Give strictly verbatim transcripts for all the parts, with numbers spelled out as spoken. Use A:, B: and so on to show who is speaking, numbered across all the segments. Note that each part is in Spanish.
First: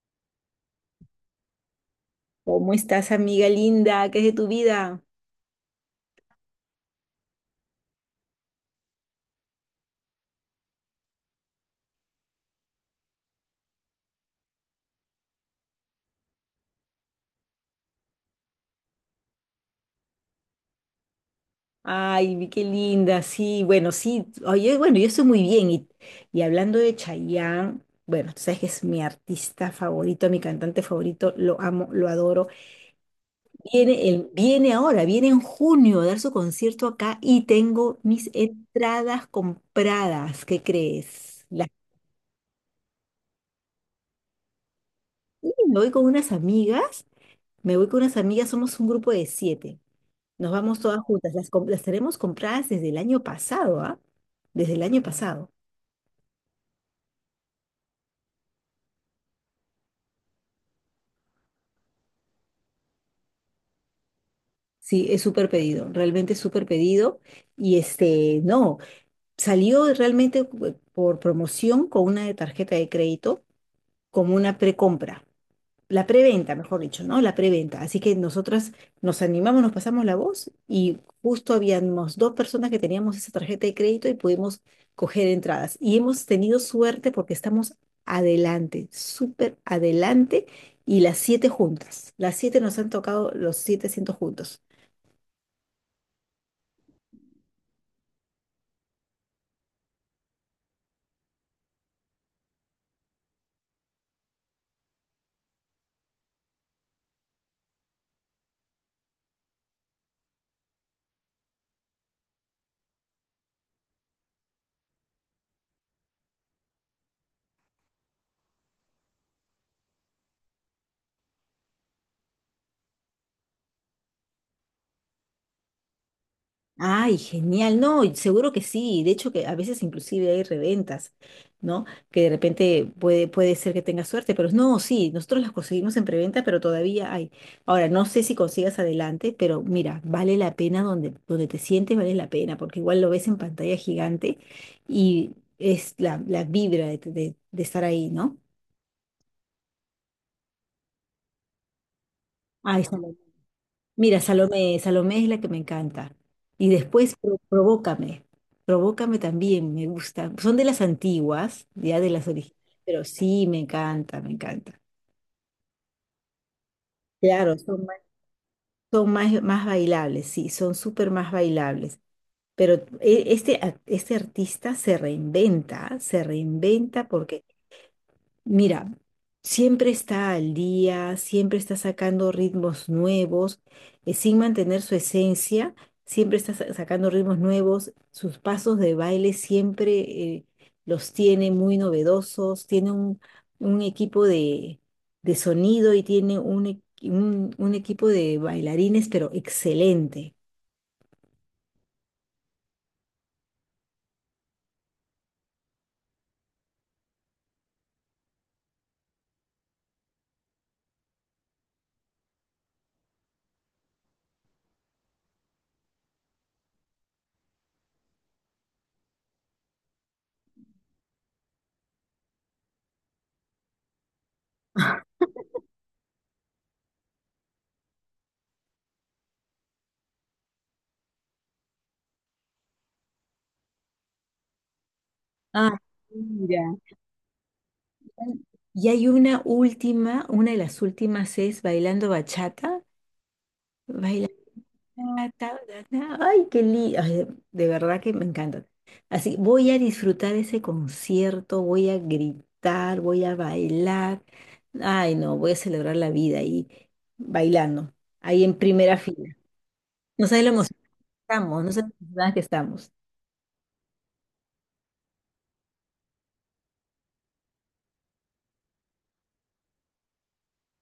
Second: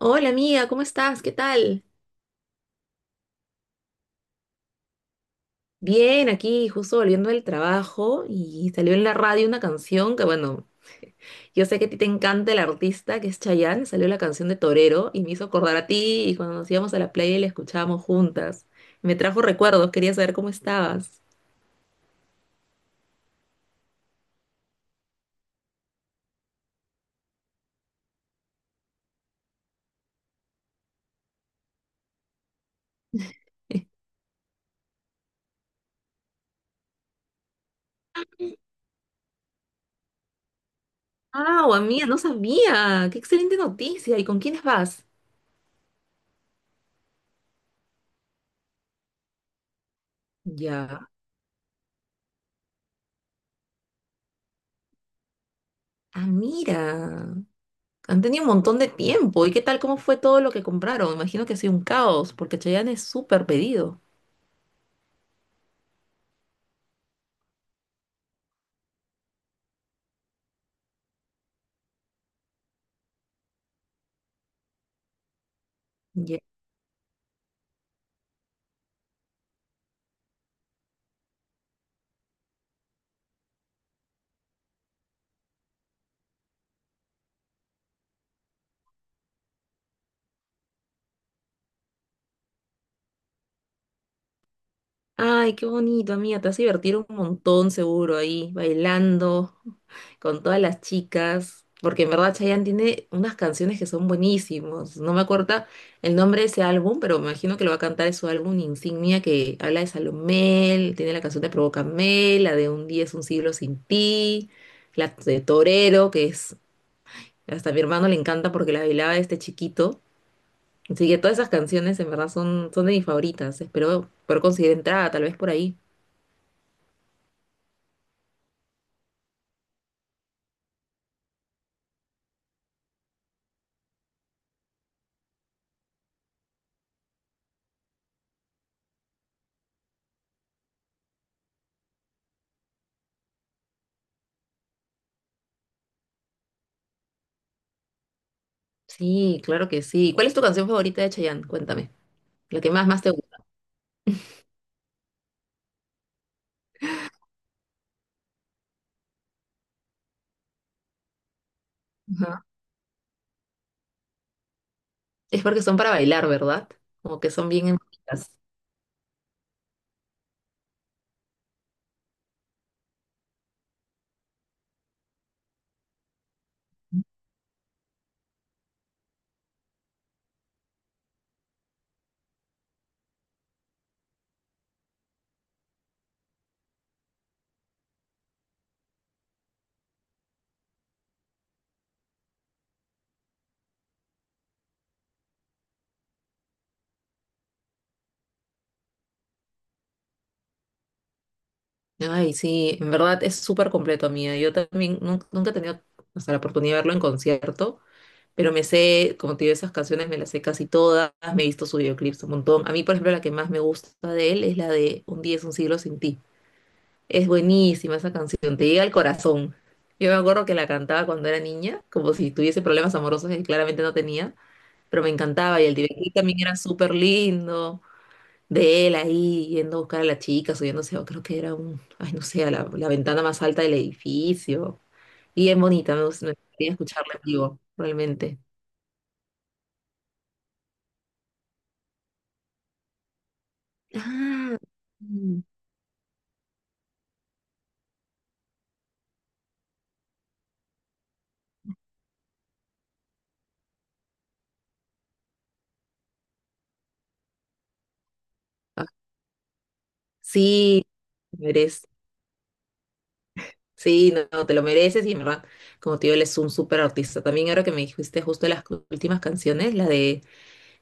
A: Hola amiga, ¿cómo estás? ¿Qué tal?
B: ¿Cómo estás, amiga linda? ¿Qué es de tu vida?
A: Bien, aquí justo volviendo del trabajo y salió en la radio una canción que bueno, yo sé que a ti te encanta el artista que es Chayanne, salió la canción de Torero y me hizo acordar a ti y cuando nos íbamos a la playa y la escuchábamos juntas. Me trajo recuerdos, quería saber cómo estabas.
B: Ay, vi qué linda, sí, bueno, sí, oye, bueno, yo estoy muy bien. Y, y hablando de Chayanne, bueno, tú sabes que es mi artista favorito, mi cantante favorito, lo amo, lo adoro. Viene, el, viene ahora, viene en junio a dar su concierto acá y tengo mis entradas compradas, ¿qué crees?
A: Ah,
B: Las
A: amiga, no sabía. Qué excelente noticia. ¿Y con quiénes vas?
B: Y me voy con unas amigas, me voy con unas amigas, somos un grupo de siete. Nos vamos todas
A: Ya.
B: juntas. Las, com- las tenemos compradas desde el año pasado, ¿ah? Desde el año pasado.
A: Ah, mira. Han tenido un montón de tiempo. ¿Y qué tal? ¿Cómo fue todo lo que compraron? Imagino que ha sido un caos, porque Chayanne es súper pedido.
B: Sí, es súper pedido, realmente es súper pedido. Y este, no, salió realmente eh, por promoción con una tarjeta de crédito como una precompra. La
A: Ya.
B: preventa, mejor dicho, ¿no? La preventa. Así que nosotras nos animamos, nos pasamos la voz y justo habíamos dos personas que teníamos esa tarjeta de crédito y pudimos coger entradas. Y hemos tenido suerte porque estamos adelante, súper adelante, y las siete juntas. Las siete nos han tocado los siete asientos juntos.
A: Ay, qué bonito, amiga. Te vas a divertir un montón seguro ahí, bailando con todas las chicas. Porque en verdad Chayanne tiene unas canciones que son buenísimas. No me acuerdo el nombre de ese álbum, pero me imagino que lo va a cantar en su álbum insignia que habla de Salomé, tiene la canción de Provócame, la de Un día es un siglo sin ti, la de Torero, que es hasta a mi hermano le encanta porque la bailaba este chiquito. Así que todas esas canciones en verdad son, son de mis favoritas. Espero poder conseguir entrada, tal vez por ahí.
B: Ay, genial, no, y seguro que sí, de hecho que a veces inclusive hay reventas, ¿no? Que de repente puede, puede ser que tengas suerte, pero no, sí, nosotros las conseguimos en preventa, pero todavía hay. Ahora, no sé si consigas adelante, pero mira, vale la pena donde, donde, te sientes, vale la pena, porque igual lo ves en pantalla gigante y es la, la vibra de, de de estar ahí, ¿no?
A: Sí, claro que sí. ¿Cuál es tu canción favorita de Chayanne? Cuéntame. La que
B: Ahí
A: más,
B: está.
A: más te gusta.
B: Mira, Salomé, Salomé es la que me encanta. Y después Pro- Provócame. Provócame también, me gusta. Son de las antiguas, ya de las
A: Ajá.
B: originales, pero sí, me encanta, me encanta.
A: Es porque son para bailar, ¿verdad? Como que son
B: Claro,
A: bien
B: son más,
A: emotivas.
B: son más, más bailables, sí, son súper más bailables. Pero e- este, a- este artista se reinventa, se reinventa porque mira, siempre está al día, siempre está sacando ritmos nuevos, eh, sin mantener su esencia, siempre está sa- sacando ritmos nuevos, sus pasos de baile siempre eh, los tiene muy novedosos, tiene un, un equipo de, de sonido y tiene un, e- un un equipo de bailarines, pero excelente.
A: Ay, sí, en verdad es súper completo, amiga. Yo también nun- nunca he tenido hasta la oportunidad de verlo en concierto, pero me sé, como te digo, esas canciones me las sé casi todas, me he visto sus videoclips un montón. A mí, por ejemplo, la que más me gusta de él es la de Un día es un siglo sin ti. Es buenísima esa canción, te llega al corazón. Yo me acuerdo que la cantaba cuando era niña, como si tuviese problemas amorosos que claramente no tenía. Pero me encantaba y el DirecTV también era súper lindo, de él ahí yendo a buscar a la chica, subiéndose, o creo que era un, ay no sé, a la, la ventana más alta del edificio, y es
B: Ah,
A: bonita, me gust- me gustaría
B: mira.
A: escucharla en vivo, realmente.
B: Y hay una última, una de las últimas es Bailando Bachata. Bailando
A: Ah,
B: Ah,
A: mm.
B: ta, ta, ta. Ay, qué lindo. de de verdad que me encanta. Así, voy a disfrutar ese concierto, voy a gritar, voy a bailar. Ay, no, voy a celebrar la vida ahí bailando, ahí en
A: Ah,
B: primera fila. No sabes lo
A: sí,
B: emocionados que
A: te
B: estamos, no
A: mereces.
B: sabes lo emocionadas que estamos.
A: Sí, no, no, te lo mereces y en verdad, como te digo, él es un súper artista. También ahora que me dijiste justo las cu- últimas canciones, la de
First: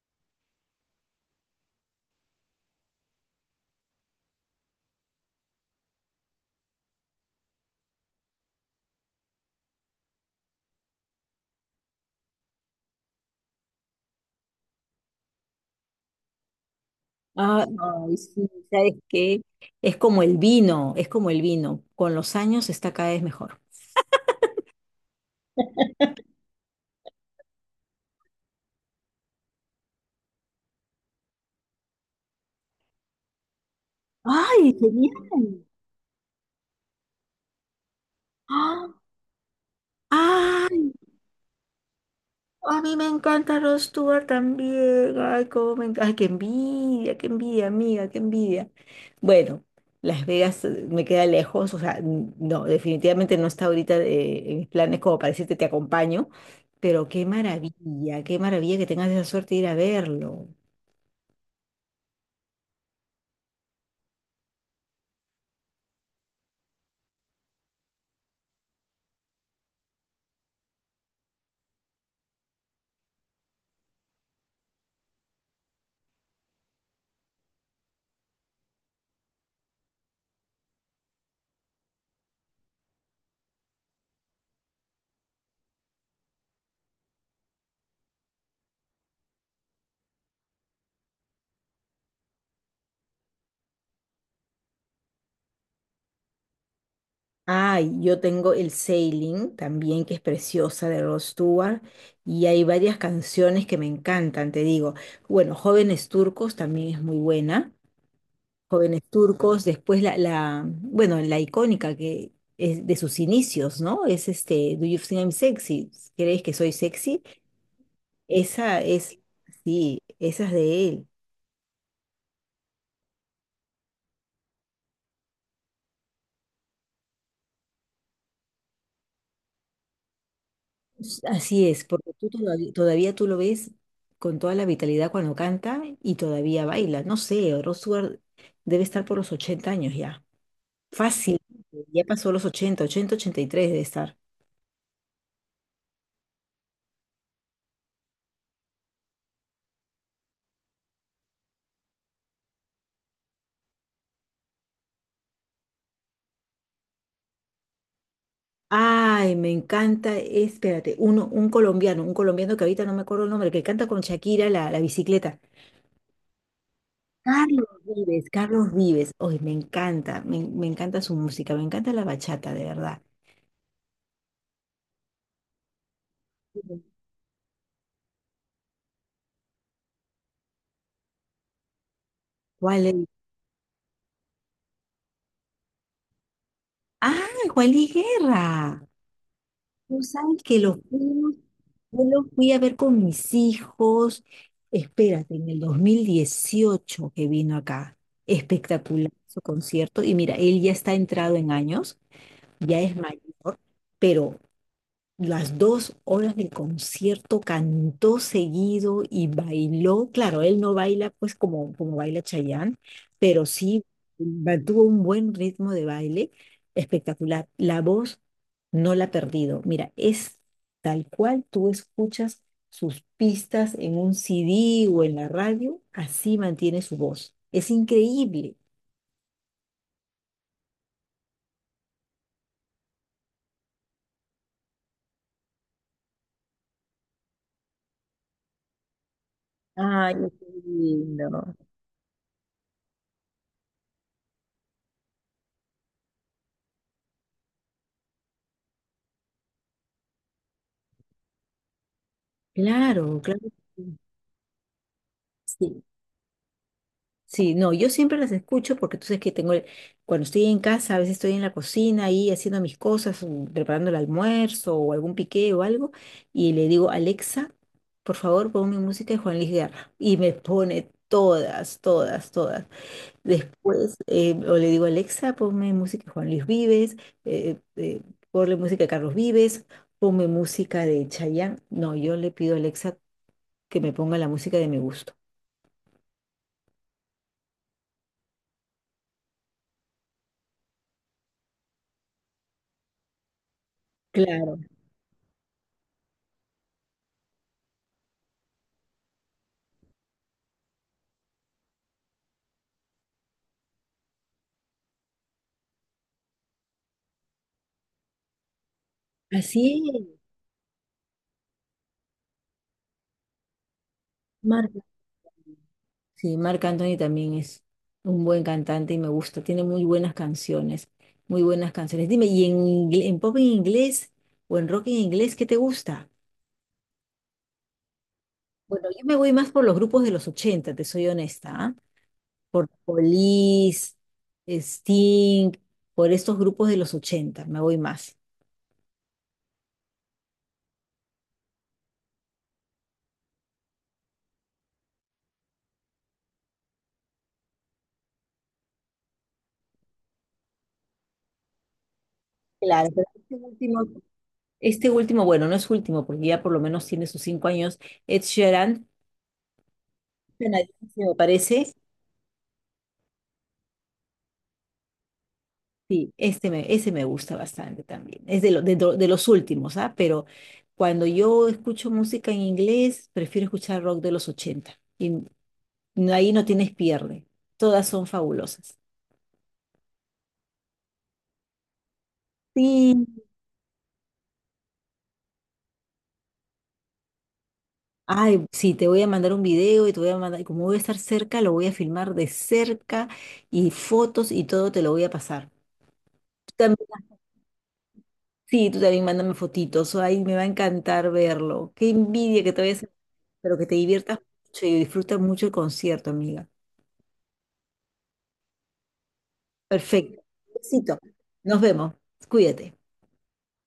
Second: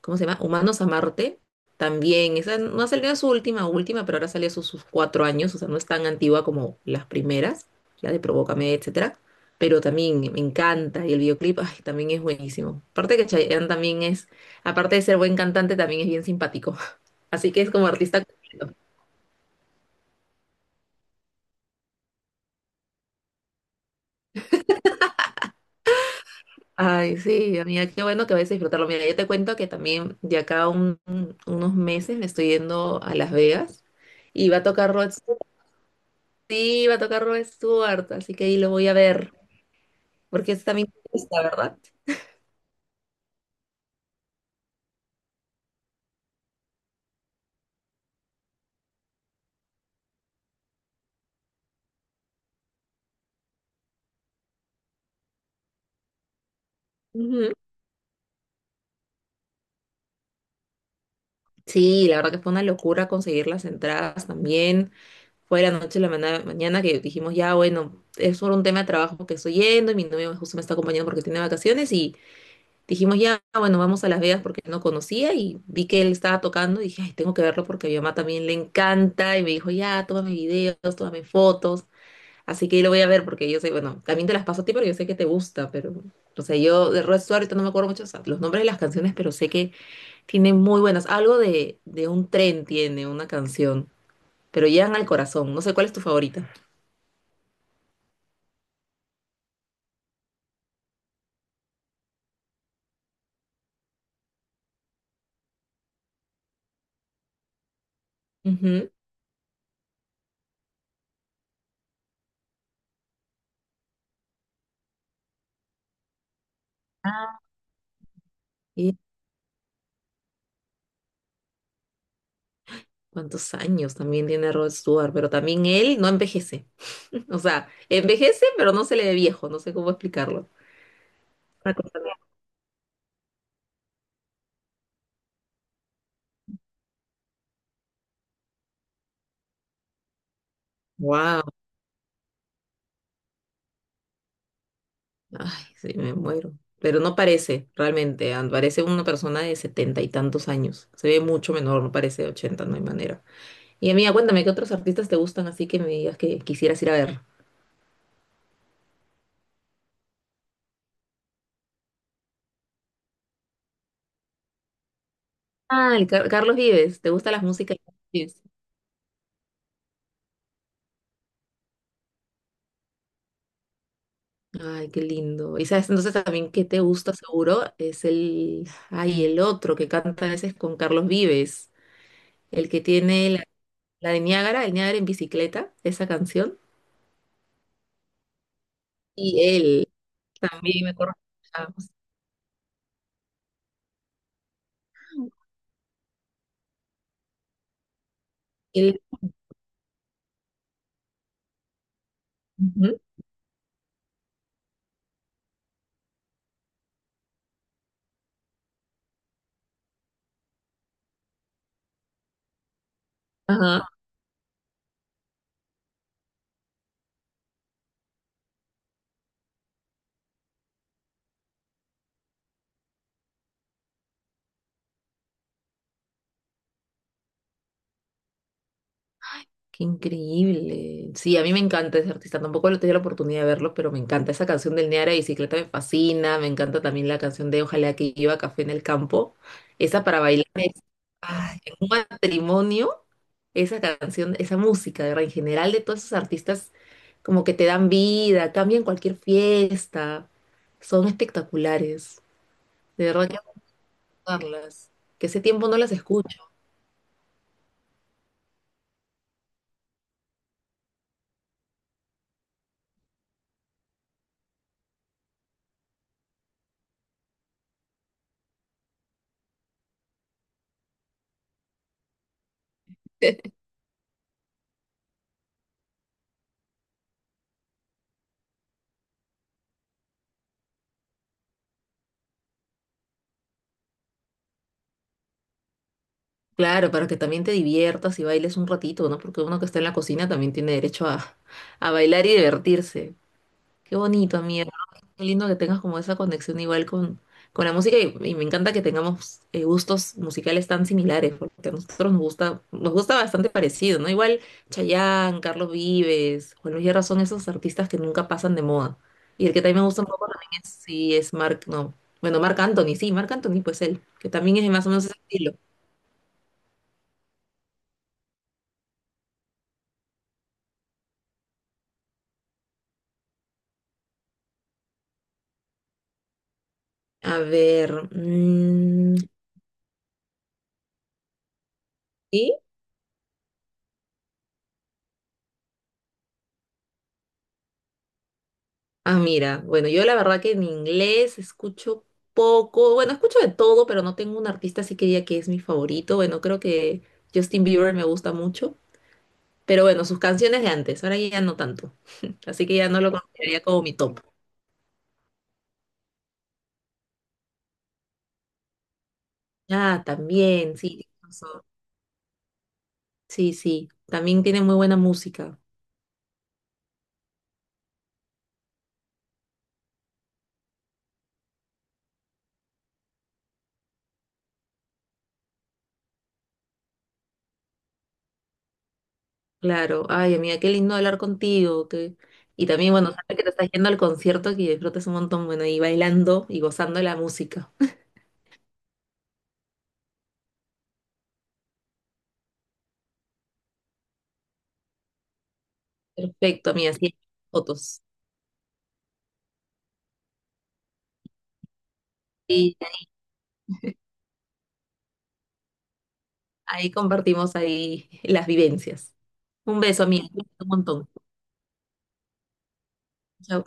A: ¿cómo se llama? Humanos a Marte, también, esa no ha salido su última, última, pero ahora salió sus, sus cuatro años, o sea, no es tan antigua como las primeras, la de Provócame, etcétera, pero también me encanta, y el videoclip, ay, también es buenísimo. Aparte que Chayanne también es, aparte de ser buen cantante, también es bien simpático, así que
B: Ah,
A: es como
B: ay,
A: artista
B: sí,
A: completo.
B: ¿sabes qué? Es como el vino, es como el vino. Con los años está cada vez mejor.
A: Ay, sí, amiga, qué bueno que vayas a disfrutarlo. Mira, yo te cuento que también de acá a un- unos meses me estoy yendo a Las Vegas y va a
B: ¡Ay,
A: tocar Rod.
B: genial!
A: Sí, va a tocar Rod Stewart, así que ahí lo voy
B: ¡Ah!
A: a ver, porque es
B: ¡Ay!
A: también está, ¿verdad?
B: A mí me encanta Rod Stewart también. Ay, cómo me encanta. Ay, qué envidia, qué envidia, amiga, qué envidia. Bueno, Las Vegas eh, me queda lejos, o sea, n- no, definitivamente no está ahorita eh, en mis planes como para decirte te acompaño, pero qué
A: Ujú.
B: maravilla, qué maravilla que tengas esa suerte de ir a verlo.
A: Sí, la verdad que fue una locura conseguir las entradas también. Fue la noche la mana- mañana que dijimos, ya, bueno, es por un tema de trabajo que estoy yendo y mi novio justo me está acompañando porque tiene vacaciones y dijimos, ya, bueno, vamos a Las Vegas porque no conocía y vi que él estaba tocando y dije, ay, tengo que verlo porque a mi mamá también le encanta y me dijo, ya, tómame videos, tómame fotos. Así que ahí lo voy a ver porque yo sé, bueno, también te las paso a ti porque yo sé que te gusta, pero, o sea, yo de Rod Stewart ahorita no me acuerdo mucho, o sea, los nombres de las canciones, pero sé que tiene muy buenas. Algo de, de un tren tiene una canción, pero llegan al corazón. No sé cuál es tu favorita.
B: Ay, yo tengo el Sailing también, que es preciosa de Rod Stewart, y hay varias canciones que me encantan, te digo. Bueno, Jóvenes Turcos también es muy buena.
A: Ujú.
B: Jóvenes Turcos, después la, la bueno, la icónica que es de sus inicios, ¿no? Es este, ¿Do You Think I'm Sexy? ¿Crees que soy sexy?
A: Ah,
B: Esa
A: ¿y
B: es, sí, esa es de él.
A: cuántos años también tiene Rod Stewart? Pero también él no envejece. O sea, envejece, pero no se le ve viejo, no sé cómo explicarlo.
B: Así
A: Una
B: es,
A: cosa
B: porque tú todavía, todavía tú lo ves con toda la vitalidad cuando canta y todavía baila. No sé, Rod Stewart debe estar por los ochenta años ya. Fácil,
A: así.
B: ya pasó los ochenta, ochenta ochenta y tres debe estar.
A: Ay, sí, me muero. Pero no parece, realmente. and- Parece una persona de setenta y tantos años. Se ve mucho menor, no parece de ochenta, no hay manera. Y amiga, cuéntame, ¿qué otros artistas te gustan así que me digas que quisieras ir a ver?
B: Ay, me encanta, espérate, uno, un colombiano, un colombiano que ahorita no me acuerdo el nombre, que canta con Shakira la, la bicicleta.
A: Ah, el Car- Carlos Vives. ¿Te gusta las
B: Carlos
A: músicas de Carlos
B: Vives,
A: Vives?
B: Carlos Vives. Ay, me encanta, me, me encanta su música, me encanta la bachata, de verdad.
A: Ay, qué lindo. Y sabes, entonces también que te gusta seguro es el, ay, el otro que canta a veces con Carlos Vives, el que
B: ¿Cuál es?
A: tiene la, la de Niágara, el Niágara en bicicleta, esa canción.
B: Ah, Juan Luis Guerra.
A: Y él
B: Tú sabes que lo
A: también me acuerdo.
B: fuimos, yo lo fui a ver con mis hijos, espérate, en el dos mil dieciocho que vino acá. Espectacular su concierto. Y mira, él ya está entrado en años, ya es
A: Ujú.
B: mayor, pero las dos horas del concierto cantó seguido y bailó. Claro, él no baila pues como, como baila Chayanne, pero
A: Ajá,
B: sí mantuvo un buen ritmo de baile espectacular. La voz no la ha perdido. Mira, es tal cual tú escuchas sus pistas en un C D o en la radio, así mantiene su voz. Es increíble.
A: qué increíble. Sí, a mí me encanta ese artista. Tampoco he tenido la oportunidad de verlo, pero me encanta. Esa canción del Neara de Bicicleta me fascina. Me encanta también la canción de Ojalá que lleva café en el campo. Esa
B: Ay,
A: para
B: qué
A: bailar es-
B: lindo.
A: Ay, en un matrimonio. Esa canción, esa música, de verdad, en general de todos esos artistas, como que te dan vida, cambian cualquier fiesta. Son espectaculares. De
B: Claro,
A: verdad que
B: claro.
A: hay
B: que
A: que
B: Sí.
A: escucharlas. Que ese tiempo no
B: Sí.
A: las escucho.
B: Sí, no, yo siempre las escucho porque tú sabes que tengo, el- cuando estoy en casa, a veces estoy en la cocina ahí haciendo mis cosas, mm, preparando el almuerzo o algún piqué o algo, y le digo, Alexa, por favor, ponme música de Juan Luis Guerra. Y me pone todas, todas, todas. Después, eh, o le digo, Alexa, ponme música de Juan Luis Vives, eh, eh, ponle música de Carlos Vives, ponme música de Chayanne. No, yo le pido a Alexa que me ponga la música de mi gusto.
A: Claro, para que también te diviertas y bailes un ratito, ¿no? Porque uno que está en la cocina también tiene derecho a, a bailar y divertirse. Qué bonito,
B: Claro,
A: amigo. Qué lindo que tengas como esa conexión igual con, con la música y, y me encanta que tengamos eh, gustos musicales tan similares, porque a nosotros nos gusta, nos gusta bastante parecido, ¿no? Igual Chayanne, Carlos Vives, Juan Luis Guerra son esos artistas que nunca pasan de moda. Y el que también me
B: así
A: gusta
B: es.
A: un poco también es, sí, es Mark, no, bueno, Marc Anthony, sí, Marc Anthony, pues él, que también es de más o menos ese estilo.
B: Sí, Marc Anthony también es un buen cantante y me gusta. Tiene muy buenas canciones, muy buenas canciones. Dime, ¿y en, ingle- en pop en inglés o en rock en inglés qué te gusta?
A: A ver,
B: Bueno, yo me
A: mm,
B: voy más por los grupos de los ochenta, te soy honesta, ¿ah?
A: ¿sí?
B: Por Police, Sting, por estos grupos de los ochenta me voy más.
A: Ah, mira, bueno, yo la verdad que en inglés escucho poco, bueno, escucho de todo, pero no tengo un artista así que diga que es mi favorito. Bueno, creo que Justin Bieber me gusta mucho, pero bueno, sus canciones de antes, ahora ya no tanto, así que
B: Claro,
A: ya no
B: pero
A: lo
B: este
A: consideraría como
B: último,
A: mi top.
B: este último, bueno, no es último, porque ya por lo menos tiene sus cinco años, Ed Sheeran,
A: Ah, también, sí,
B: canadiense,
A: tienes
B: me
A: razón.
B: parece.
A: Sí, sí, también tiene muy buena música.
B: Sí, este me, ese me gusta bastante también. Es de, lo- de, do- de los últimos, ¿ah? Pero cuando yo escucho música en inglés, prefiero escuchar rock de los ochenta. Y n- ahí no tienes pierde. Todas son fabulosas.
A: Claro, ay amiga, qué lindo hablar contigo, que... Y también
B: Sí.
A: bueno, sabes que te estás yendo al concierto, que disfrutes un montón, bueno, y bailando y gozando de la música.
B: Ay, sí, te voy a mandar un video y te voy a mandar, y como voy a estar cerca, lo voy a filmar de cerca y fotos y todo te lo voy a pasar. Tú
A: Perfecto,
B: también-
A: amiga, sí, fotos.
B: sí, tú también mándame fotitos. Ay, me va a encantar verlo. Qué envidia que te
A: Y
B: vayas a... Pero que te diviertas mucho y disfrutas mucho el concierto, amiga.
A: ahí compartimos ahí las vivencias. Un beso,
B: Perfecto.
A: amiga, un
B: Besito.
A: montón.
B: Nos vemos. Cuídate.
A: Chao.